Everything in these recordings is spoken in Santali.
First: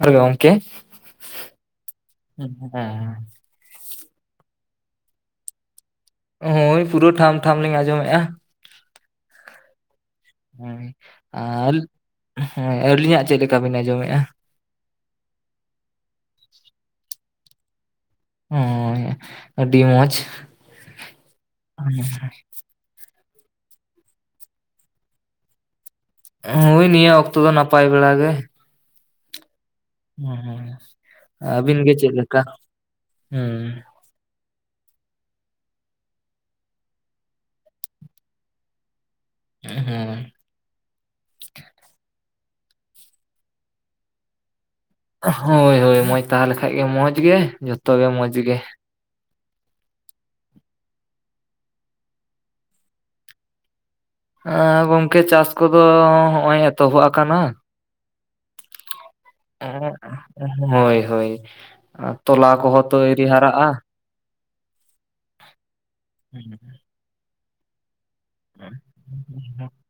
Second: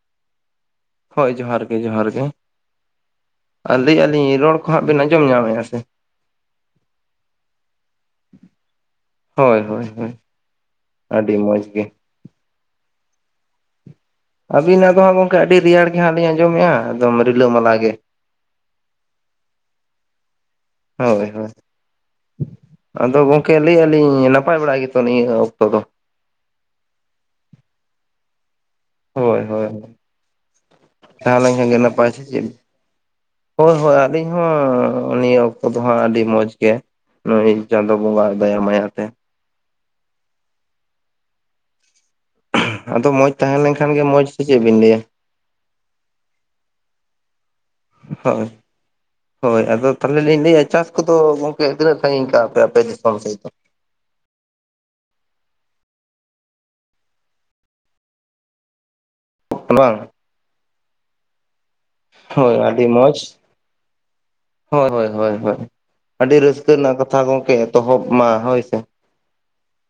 ᱟᱨᱮ ᱜᱚᱢᱠᱮ! ᱦᱳᱭ ᱡᱚᱦᱟᱨ ᱜᱮ ᱡᱚᱦᱟᱨ ᱜᱮ! ᱟᱨ ᱞᱟᱹᱭᱮᱼᱟᱞᱤᱧ ᱨᱚᱲ ᱠᱚ ᱦᱟᱸᱜ ᱵᱮᱱ ᱟᱸᱡᱚᱢ ᱧᱟᱢᱮᱫᱼᱟ ᱥᱮ? ᱦᱳᱭ ᱯᱩᱨᱟᱹ ᱴᱷᱟᱢ ᱴᱷᱟᱢ ᱞᱤᱧ ᱟᱸᱡᱚᱢᱮᱜᱼᱟ᱾ ᱦᱳᱭ ᱦᱳᱭ ᱦᱳᱭ᱾ ᱦᱳᱭ ᱟᱹᱰᱤ ᱢᱚᱸᱡᱽ ᱟᱞ ᱜᱮ ᱦᱮᱸ ᱟᱹᱞᱤᱧᱟᱜ ᱪᱮᱫ ᱞᱮᱠᱟ ᱵᱤᱱ ᱟᱸᱡᱚᱢᱮᱜ-ᱟ? ᱟᱹᱵᱤᱱᱟᱜ ᱫᱚ ᱦᱟᱸᱜ ᱜᱚᱝᱠᱮ ᱟᱹᱰᱤ ᱨᱮᱭᱟᱲ ᱜᱮ ᱦᱟᱸᱜ ᱞᱤᱧ ᱟᱸᱡᱚᱢᱮᱜᱼᱟ ᱮᱠᱫᱚᱢ ᱨᱤᱞᱟᱹ-ᱢᱟᱞᱟ ᱜᱮ᱾ ᱦᱚᱸᱭ ᱟᱹᱰᱤ ᱢᱚᱡᱽ᱾ ᱦᱳᱭ ᱦᱳᱭ ᱟᱫᱚ ᱜᱚᱝᱠᱮ ᱞᱟᱹᱭᱮᱜ-ᱟ ᱞᱤᱧ ᱱᱟᱯᱟᱭ ᱵᱟᱲᱟ ᱜᱮᱛᱚ ᱱᱤᱭᱟᱹ ᱚᱠᱛᱚ ᱫᱚ? ᱦᱳᱭ ᱱᱤᱭᱟᱹ ᱚᱠᱛᱚ ᱫᱚ ᱱᱟᱯᱟᱭ ᱵᱮᱲᱟ ᱜᱮ᱾ ᱦᱳᱭ ᱦᱳᱭ᱾ ᱦᱩᱸ ᱦᱩᱸ, ᱛᱟᱦᱮᱸ ᱞᱮᱱᱠᱷᱟᱱ ᱟᱵᱤᱱ ᱜᱮ ᱱᱟᱯᱟᱭ ᱪᱮᱫ ᱥᱮ ᱞᱮᱠᱟ? ᱦᱩᱸ᱾ ᱦᱳᱭ ᱦᱳᱭ ᱟᱹᱞᱤᱧ ᱦᱚᱸ ᱱᱤᱭᱟᱹ ᱚᱠᱛᱚ ᱫᱚᱦᱟᱸᱜ ᱟᱹᱰᱤ ᱢᱚᱸᱡᱽ ᱜᱮ᱾ ᱱᱚᱜᱼᱚᱭ ᱪᱟᱸᱫᱚ ᱵᱚᱸᱜᱟ ᱟᱜ ᱫᱟᱭᱟ ᱢᱟᱭᱟᱛᱮ᱾ ᱦᱮᱸ᱾ ᱟᱫᱚ ᱢᱚᱸᱡᱽ ᱛᱟᱦᱮᱸ ᱞᱮᱱᱠᱷᱟᱱ ᱜᱮ ᱢᱚᱸᱡᱽ ᱥᱮ ᱪᱮᱫ ᱵᱤᱱ ᱞᱟᱹᱭᱟ? ᱦᱳᱭ ᱦᱳᱭ᱾ ᱢᱚᱡᱽ ᱛᱟᱦᱮᱸᱞᱮᱠᱷᱟᱡ ᱜᱮ ᱢᱚᱡᱽ ᱜᱮ ᱡᱚᱛᱚ ᱜᱮ ᱢᱚᱡᱽ ᱦᱳᱭ ᱜᱮ᱾ ᱦᱳᱭ ᱟᱫᱚ ᱛᱟᱦᱞᱮ ᱞᱤᱧ ᱞᱟᱹᱭᱟ ᱪᱟᱥ ᱠᱚᱫᱚ ᱜᱚᱝᱠᱮ ᱛᱤᱱᱟᱹᱜ ᱥᱟᱺᱜᱤᱧ ᱠᱟᱜᱼᱟ ᱯᱮ ᱟᱯᱮ ᱫᱤᱥᱚᱢ ᱥᱮᱫ ᱫᱚ? ᱮᱸ ᱜᱚᱝᱠᱮ ᱪᱟᱥ ᱠᱚᱫᱚ ᱦᱚᱸᱜᱼᱚᱭ ᱮᱛᱚᱦᱚᱵᱽ ᱟᱠᱟᱱᱟ᱾ ᱵᱟᱝ? ᱦᱳᱭ ᱦᱳᱭ, ᱛᱚᱞᱟ ᱦᱳᱭ ᱠᱚᱦᱚᱸ ᱟᱹᱰᱤ ᱛᱚ ᱢᱚᱸᱡᱽ ᱟᱹᱭᱨᱤ ᱦᱟᱨᱟᱜᱼᱟ, ᱦᱳᱭ ᱦᱳᱭ ᱦᱳᱭ ᱦᱳᱭ, ᱟᱹᱰᱤ ᱨᱟᱹᱥᱠᱟᱹ ᱨᱮᱱᱟᱜ ᱠᱟᱛᱷᱟ ᱜᱚᱝᱠᱮ ᱮᱛᱚᱦᱚᱵᱽ ᱢᱟ ᱦᱳᱭ ᱥᱮ᱾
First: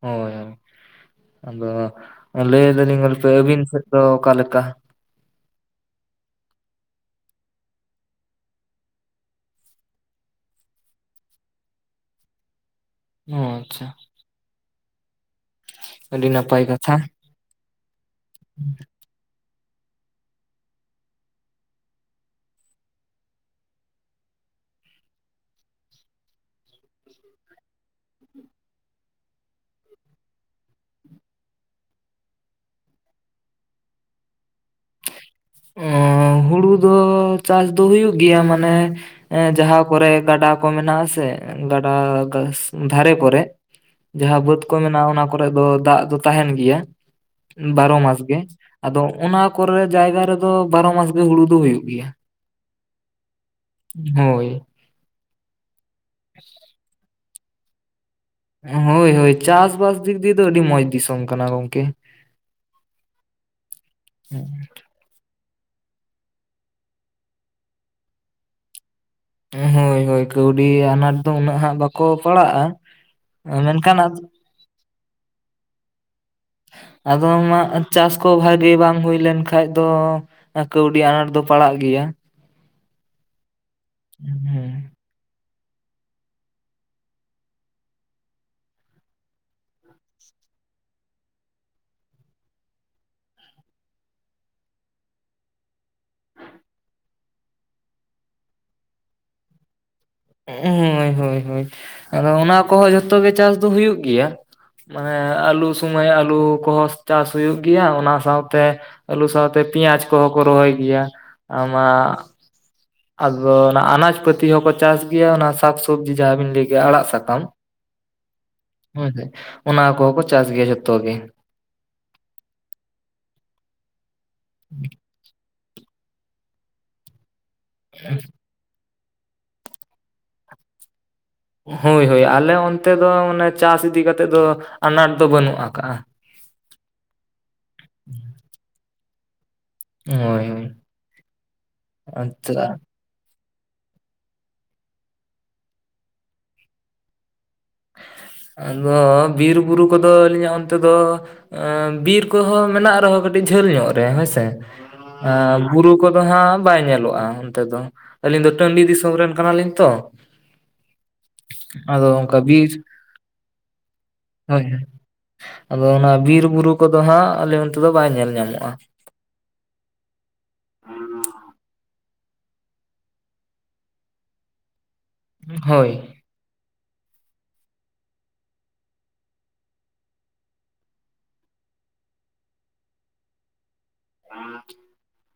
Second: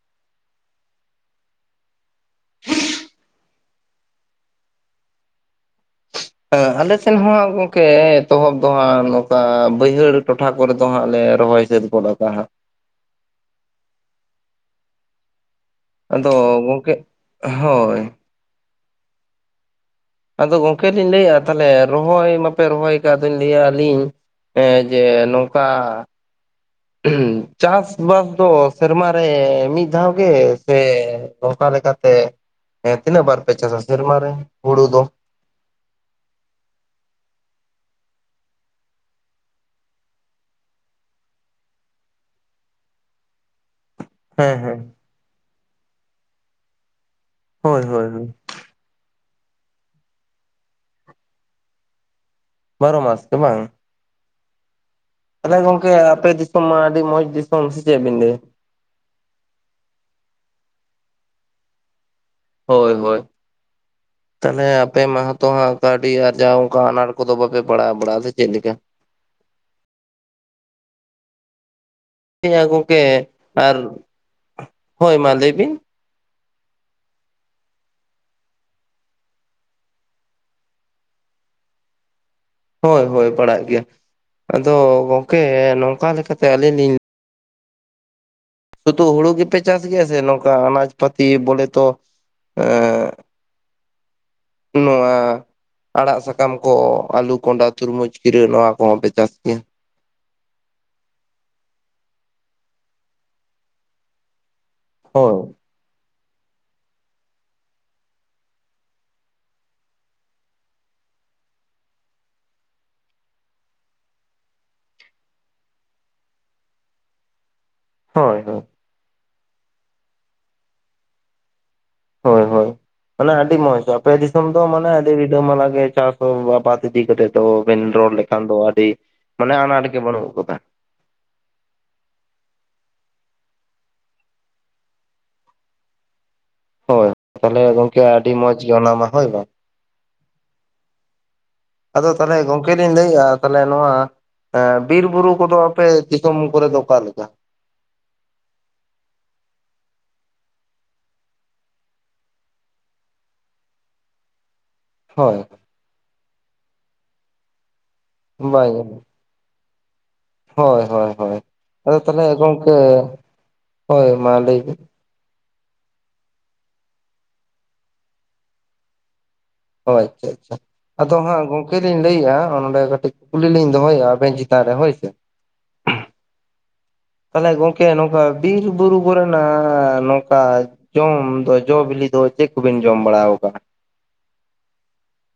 ᱦᱳᱭ ᱦᱳᱭ, ᱟᱫᱚ ᱞᱟᱹᱭ ᱫᱟᱹᱞᱤᱧ ᱜᱚᱞᱯᱮ ᱟᱹᱵᱤᱱ ᱥᱮᱜ ᱫᱚ ᱚᱠᱟ ᱞᱮᱠᱟ? ᱦᱮᱸ, ᱟᱞᱮ ᱥᱮᱱ ᱦᱚᱸᱦᱟᱸᱜ ᱜᱚᱝᱠᱮ ᱮᱛᱚᱦᱚᱵᱽ ᱫᱚ ᱦᱟᱸᱜ ᱱᱚᱝᱠᱟ ᱵᱟᱹᱭᱦᱟᱹᱲ ᱴᱚᱴᱷᱟ ᱠᱚᱨᱮ ᱫᱚ ᱦᱟᱸᱜ ᱞᱮ ᱨᱚᱦᱚᱭ ᱥᱟᱹᱛ ᱜᱚᱫᱽ ᱟᱠᱟᱜ ᱦᱟᱸᱜ᱾ ᱚᱻ ᱟᱪᱪᱷᱟ᱾ ᱟᱹᱰᱤ ᱟᱫᱚ ᱱᱟᱯᱟᱭ ᱠᱟᱛᱷᱟ᱾ ᱜᱚᱝᱠᱮᱜ [inaudible] ᱦᱳᱭ᱾ [inaudible] ᱟᱫᱚ ᱜᱚᱝᱠᱮ ᱞᱤᱧ ᱞᱟᱹᱭᱮᱫ-ᱟ ᱛᱟᱦᱚᱞᱮ ᱨᱚᱦᱚᱭ ᱢᱟᱯᱮ ᱨᱚᱦᱚᱭ ᱟᱠᱟᱫ ᱟᱫᱚᱧ ᱞᱟᱹᱭᱟ ᱟᱹᱞᱤᱧ ᱦᱮᱸ ᱡᱮ ᱱᱚᱝᱠᱟ [inaudible] ᱪᱟᱥ ᱵᱟᱥ ᱫᱚ ᱥᱮᱨᱢᱟ ᱨᱮ ᱢᱤᱫ ᱫᱷᱟᱣ ᱜᱮ ᱥᱮ ᱱᱚᱝᱠᱟ ᱞᱮᱠᱟᱛᱮ [inaudible] ᱛᱤᱱᱟᱹᱜ ᱵᱟᱨ ᱯᱮ ᱪᱟᱥᱟ ᱥᱮᱨᱢᱟ ᱨᱮ ᱦᱩᱲᱩ ᱫᱚ? [inaudible] ᱚᱸ ᱦᱩᱲᱩ ᱫᱚ ᱪᱟᱥ ᱫᱚ ᱦᱩᱭᱩᱜ ᱜᱮᱭᱟ ᱢᱟᱱᱮ ᱮ ᱡᱟᱦᱟᱸ ᱠᱚᱨᱮ ᱜᱟᱰᱟ ᱠᱚ ᱢᱮᱱᱟᱜ ᱟᱥᱮ ᱜᱟᱰᱟ ᱫᱷᱟᱨᱮ ᱠᱚᱨᱮ ᱾ ᱡᱟᱦᱟᱸ ᱦᱮᱸ ᱵᱟᱹᱫᱽ ᱠᱚ ᱦᱮᱸ ᱢᱮᱱᱟᱜ-ᱟ ᱚᱱᱟ ᱠᱚᱨᱮ ᱫᱚ ᱫᱟᱜ ᱫᱚ ᱛᱟᱦᱮᱱ ᱜᱮᱭᱟ ᱦᱳᱭ ᱵᱟᱨᱚ ᱦᱳᱭ ᱢᱟᱥ ᱦᱳᱭ ᱜᱮ ᱾ ᱟᱫᱚ ᱚᱱᱟ ᱠᱚᱨᱮ ᱡᱟᱭᱜᱟ ᱨᱮᱫᱚ ᱵᱟᱨᱚ ᱢᱟᱥ ᱜᱮ ᱦᱩᱲᱩ ᱫᱚ ᱦᱩᱭᱩᱜ ᱜᱮᱭᱟ ᱾ ᱵᱟᱨᱚ ᱢᱟᱥ ᱜᱮ ᱵᱟᱝ? ᱦᱳᱭ ᱾ ᱛᱟᱦᱞᱮ ᱜᱚᱝᱠᱮ ᱟᱯᱮ ᱫᱤᱥᱚᱢ ᱢᱟ ᱟᱹᱰᱤ ᱢᱚᱸᱡᱽ ᱫᱤᱥᱚᱢ ᱥᱮ ᱪᱮᱫ ᱵᱤᱱ ᱞᱟᱹᱭᱟ ᱾ ᱦᱳᱭ ᱦᱳᱭ ᱪᱟᱥᱵᱟᱥ ᱫᱤᱠ ᱫᱤᱭᱮ ᱫᱚ ᱟᱹᱰᱤ ᱢᱚᱸᱡᱽ ᱫᱤᱥᱚᱢ ᱠᱟᱱᱟ ᱜᱚᱝᱠᱮ ᱾ ᱦᱳᱭ ᱦᱳᱭ ᱾ [inaudible] ᱛᱟᱦᱞᱮ ᱟ ᱯᱮ ᱢᱟ ᱦᱚ ᱛᱚ ᱦᱟᱸᱜ ᱠᱟᱹᱣᱰᱤ ᱟᱨᱡᱟᱣ ᱚᱱᱠᱟ ᱟᱱᱟᱴ ᱠᱚᱫᱚ ᱵᱟᱯᱮ ᱯᱟᱲᱟᱣ ᱵᱟᱲᱟᱜ-ᱟ ᱥᱮ ᱪᱮᱫ ᱞᱮᱠᱟ? ᱦᱳᱭ ᱦᱳᱭ ᱠᱟᱹᱣᱰᱤ ᱟᱱᱟᱴ ᱫᱚ ᱩᱱᱟᱹᱜ ᱦᱟᱸᱜ ᱵᱟᱠᱚ ᱦᱮᱸᱭᱟ ᱯᱟᱲᱟᱜ-ᱟ ᱜᱚᱝᱠᱮ ᱾ [inaudible] ᱟᱨ ᱢᱮᱱᱠᱷᱟᱱ ᱦᱳᱭ ᱢᱟ ᱞᱟᱹᱭ ᱵᱤᱱ ᱾ ᱟᱫᱚ ᱢᱟᱜ ᱪᱟᱥ ᱠᱚ ᱵᱷᱟᱜᱤ ᱵᱟᱝ ᱦᱩᱭ ᱞᱮᱱᱠᱷᱟᱡ ᱫᱚ ᱟ ᱠᱟᱹᱣᱰᱤ ᱟᱱᱟᱴ ᱫᱚ ᱯᱟᱲᱟᱜ ᱜᱮᱭᱟ ᱾ ᱦᱳᱭ ᱦᱳᱭ ᱯᱟᱲᱟᱜ ᱜᱮᱭᱟ ᱾ [inaudible] ᱟᱫᱚ ᱜᱚᱝᱠᱮ ᱱᱚᱝᱠᱟ ᱞᱮᱠᱟᱛᱮ ᱟᱹᱞᱤᱧ ᱞᱤᱧ ᱥᱩᱫᱩ ᱦᱩᱲᱩ ᱜᱮᱯᱮ ᱪᱟᱥ ᱜᱮᱭᱟ ᱥᱮ ᱱᱚᱝᱠᱟ ᱟᱱᱟᱡᱽ ᱯᱟᱹᱛᱤ ᱵᱚᱞᱮ ᱛᱚ [inaudible] ᱮᱻ ᱱᱚᱸᱣᱟ ᱟᱲᱟᱜ ᱥᱟᱠᱟᱢ ᱠᱚ ᱟᱞᱩ ᱠᱚᱸᱰᱟ ᱛᱩᱨᱢᱩᱡᱽ ᱠᱤᱨᱟᱹ ᱱᱚᱣᱟ ᱠᱚᱦᱚᱸ ᱯᱮ ᱪᱟᱥ ᱜᱮᱭᱟ ᱾ ᱩᱸ ᱦᱳᱭ ᱦᱳᱭ ᱟᱫᱚ ᱚᱱᱟ ᱠᱚᱦᱚᱸ ᱡᱷᱚᱛᱚ ᱜᱮ ᱪᱟᱥ ᱫᱚ ᱦᱩᱭᱩᱜ ᱜᱮᱭᱟ ᱾ ᱢᱟᱱᱮ ᱦᱳᱭ ᱟᱹᱞᱩ ᱥᱩᱢᱚᱭ ᱟᱹᱞᱩ ᱠᱚᱦᱚ ᱪᱟᱥ ᱦᱩᱭᱩᱜ ᱜᱮᱭᱟ ᱚᱱᱟ ᱥᱟᱶᱛᱮ ᱟᱹᱞᱩ ᱥᱟᱶᱛᱮ ᱯᱮᱸᱭᱟᱡᱽ ᱠᱚᱦᱚᱸ ᱠᱚ ᱨᱚᱦᱚᱭ ᱜᱮᱭᱟ ᱟᱢᱟᱜ ᱟᱫᱚ ᱚᱱᱟ ᱟᱱᱟᱡᱽ ᱯᱟᱹᱛᱤ ᱦᱚᱸᱠᱚ ᱪᱟᱥ ᱜᱮᱭᱟ ᱚᱱᱟ ᱥᱟᱠᱥᱚᱵᱽᱡᱤ ᱡᱟᱦᱟᱸ ᱵᱤᱱ ᱞᱟᱹᱭ ᱠᱮᱜ-ᱟ ᱟᱲᱟᱜ ᱥᱟᱠᱟᱢ ᱾ ᱦᱳᱭ ᱦᱳᱭ ᱾ ᱦᱮᱸᱥᱮ ᱚᱱᱟ ᱠᱚᱦᱚᱸ ᱠᱚ ᱪᱟᱥ ᱜᱮᱭᱟ ᱡᱷᱚᱛᱚ ᱜᱮ ᱾ ᱦᱳᱭ ᱦᱳᱭ, ᱢᱟᱱᱮ ᱟᱹᱰᱤ ᱢᱚᱸᱡᱽ ᱟᱯᱮ ᱫᱤᱥᱚᱢ ᱫᱚ ᱢᱟᱱᱮ ᱟᱹᱰᱤ ᱨᱤᱞᱟᱹ ᱢᱟᱞᱟ ᱜᱮᱭᱟ ᱪᱟᱥ ᱚ ᱟᱵᱟᱫᱽ ᱤᱫᱤ ᱠᱟᱛᱮ ᱫᱚ ᱵᱤᱱ ᱨᱚᱲ ᱞᱮᱠᱷᱟᱱ ᱫᱚ ᱟᱹᱰᱤ ᱢᱟᱱᱮ ᱟᱱᱟᱴ ᱜᱮ ᱵᱟᱹᱱᱩᱜ ᱟᱠᱟᱫᱟ ᱾ ᱦᱳᱭ ᱦᱳᱭ ᱟᱞᱮ ᱚᱱᱛᱮ ᱫᱚ ᱚᱱᱮ ᱪᱟᱥ ᱤᱫᱤ ᱠᱟᱛᱮᱫ ᱫᱚ ᱟᱱᱟᱴ ᱫᱚ ᱵᱟᱹᱱᱩᱜ ᱟᱠᱟᱜ-ᱟ ᱾ ᱦᱳᱭ ᱛᱟᱦᱚᱞᱮ ᱜᱚᱢᱠᱮ ᱟᱹᱰᱤ ᱢᱚᱸᱡᱽ ᱜᱮ ᱚᱱᱟᱢᱟ ᱦᱳᱭ ᱵᱟᱝ ᱾ ᱦᱳᱭ ᱦᱳᱭ ᱾ ᱟᱫᱚ ᱛᱟᱦᱞᱮ ᱜᱚᱝᱠᱮ ᱞᱤᱧ ᱞᱟᱹᱭ ᱮᱫ-ᱟ ᱛᱟᱦᱚᱞᱮ ᱱᱚᱣᱟ ᱮ ᱵᱤᱨ ᱵᱩᱨᱩ ᱠᱚᱫᱚ ᱟᱯᱮ ᱫᱤᱥᱚᱢ ᱠᱚᱨᱮ ᱫᱚ ᱚᱠᱟᱞᱮᱠᱟ? ᱟᱫᱚ ᱵᱤᱨ ᱵᱩᱨᱩ ᱠᱚᱫᱚ ᱟᱹᱞᱤᱧᱟᱜ ᱚᱱᱛᱮ ᱫᱚ ᱮᱸ ᱵᱤᱨ ᱠᱚᱦᱚᱸ ᱢᱮᱱᱟᱜ ᱨᱮᱦᱚᱸ ᱠᱟᱹᱴᱤᱡ ᱡᱷᱟᱹᱞ ᱧᱚᱜ ᱨᱮ ᱦᱮᱸᱥᱮ ᱾ ᱟ ᱦᱳᱭ ᱵᱩᱨᱩ ᱠᱚᱫᱚ ᱦᱟᱸᱜ ᱵᱟᱭ ᱧᱮᱞᱚᱜ-ᱟ ᱚᱱᱛᱮ ᱫᱚ ᱾ ᱟᱹᱞᱤᱧ ᱫᱚ ᱵᱟᱭ ᱴᱟᱺᱰᱤ ᱫᱤᱥᱚᱢ ᱨᱮᱱ ᱠᱟᱱᱟᱞᱤᱧ ᱛᱚ ᱾ ᱦᱳᱭ ᱦᱳᱭ ᱦᱳᱭ ᱾ ᱟᱫᱚ ᱛᱟᱦᱚᱞᱮ ᱚᱱᱠᱟ ᱵᱤᱨ ᱜᱚᱢᱠᱮ [inaudible] ᱦᱳᱭ ᱢᱟ ᱞᱟᱹᱭ ᱦᱳᱭ ᱵᱤᱱ ᱾ ᱟᱫᱚ ᱚᱱᱟ ᱵᱤᱨ ᱵᱩᱨᱩ ᱠᱚᱫᱚ ᱦᱟᱸᱜ ᱟᱞᱮ ᱚᱱᱛᱮ ᱫᱚ ᱵᱟᱭ ᱧᱮᱞ ᱧᱟᱢᱚᱜ-ᱟ ᱾ ᱚ ᱟᱪᱪᱷᱟ ᱟᱪᱪᱷᱟ᱾ ᱟᱫᱚ ᱦᱟᱸᱜ ᱜᱚᱝᱠᱮ ᱞᱤᱧ ᱞᱟᱹᱭᱮᱜ-ᱟ᱾ ᱚ ᱱᱚᱸᱰᱮ ᱠᱟᱹᱴᱤᱡ ᱠᱩᱞᱤ ᱞᱤᱧ ᱫᱚᱦᱚᱭᱮᱜ-ᱟ ᱟᱵᱮᱱ ᱪᱮᱛᱟᱱ ᱨᱮ ᱦᱳᱭ ᱥᱮ᱾ ᱦᱳᱭ᱾ ᱛᱟᱞᱦᱮ ᱜᱚᱝᱠᱮ ᱱᱚᱝᱠᱟ ᱵᱤᱨ ᱵᱩᱨᱩ ᱠᱚᱨᱮᱱᱟ ᱱᱚᱝᱠᱟ ᱡᱚᱢ ᱫᱚ ᱡᱚ ᱵᱤᱞᱤ ᱫᱚ ᱪᱮᱫ ᱠᱚᱵᱤᱱ ᱡᱚᱢ ᱵᱟᱲᱟᱣ ᱠᱟᱜ-ᱟ᱾ [inaudible]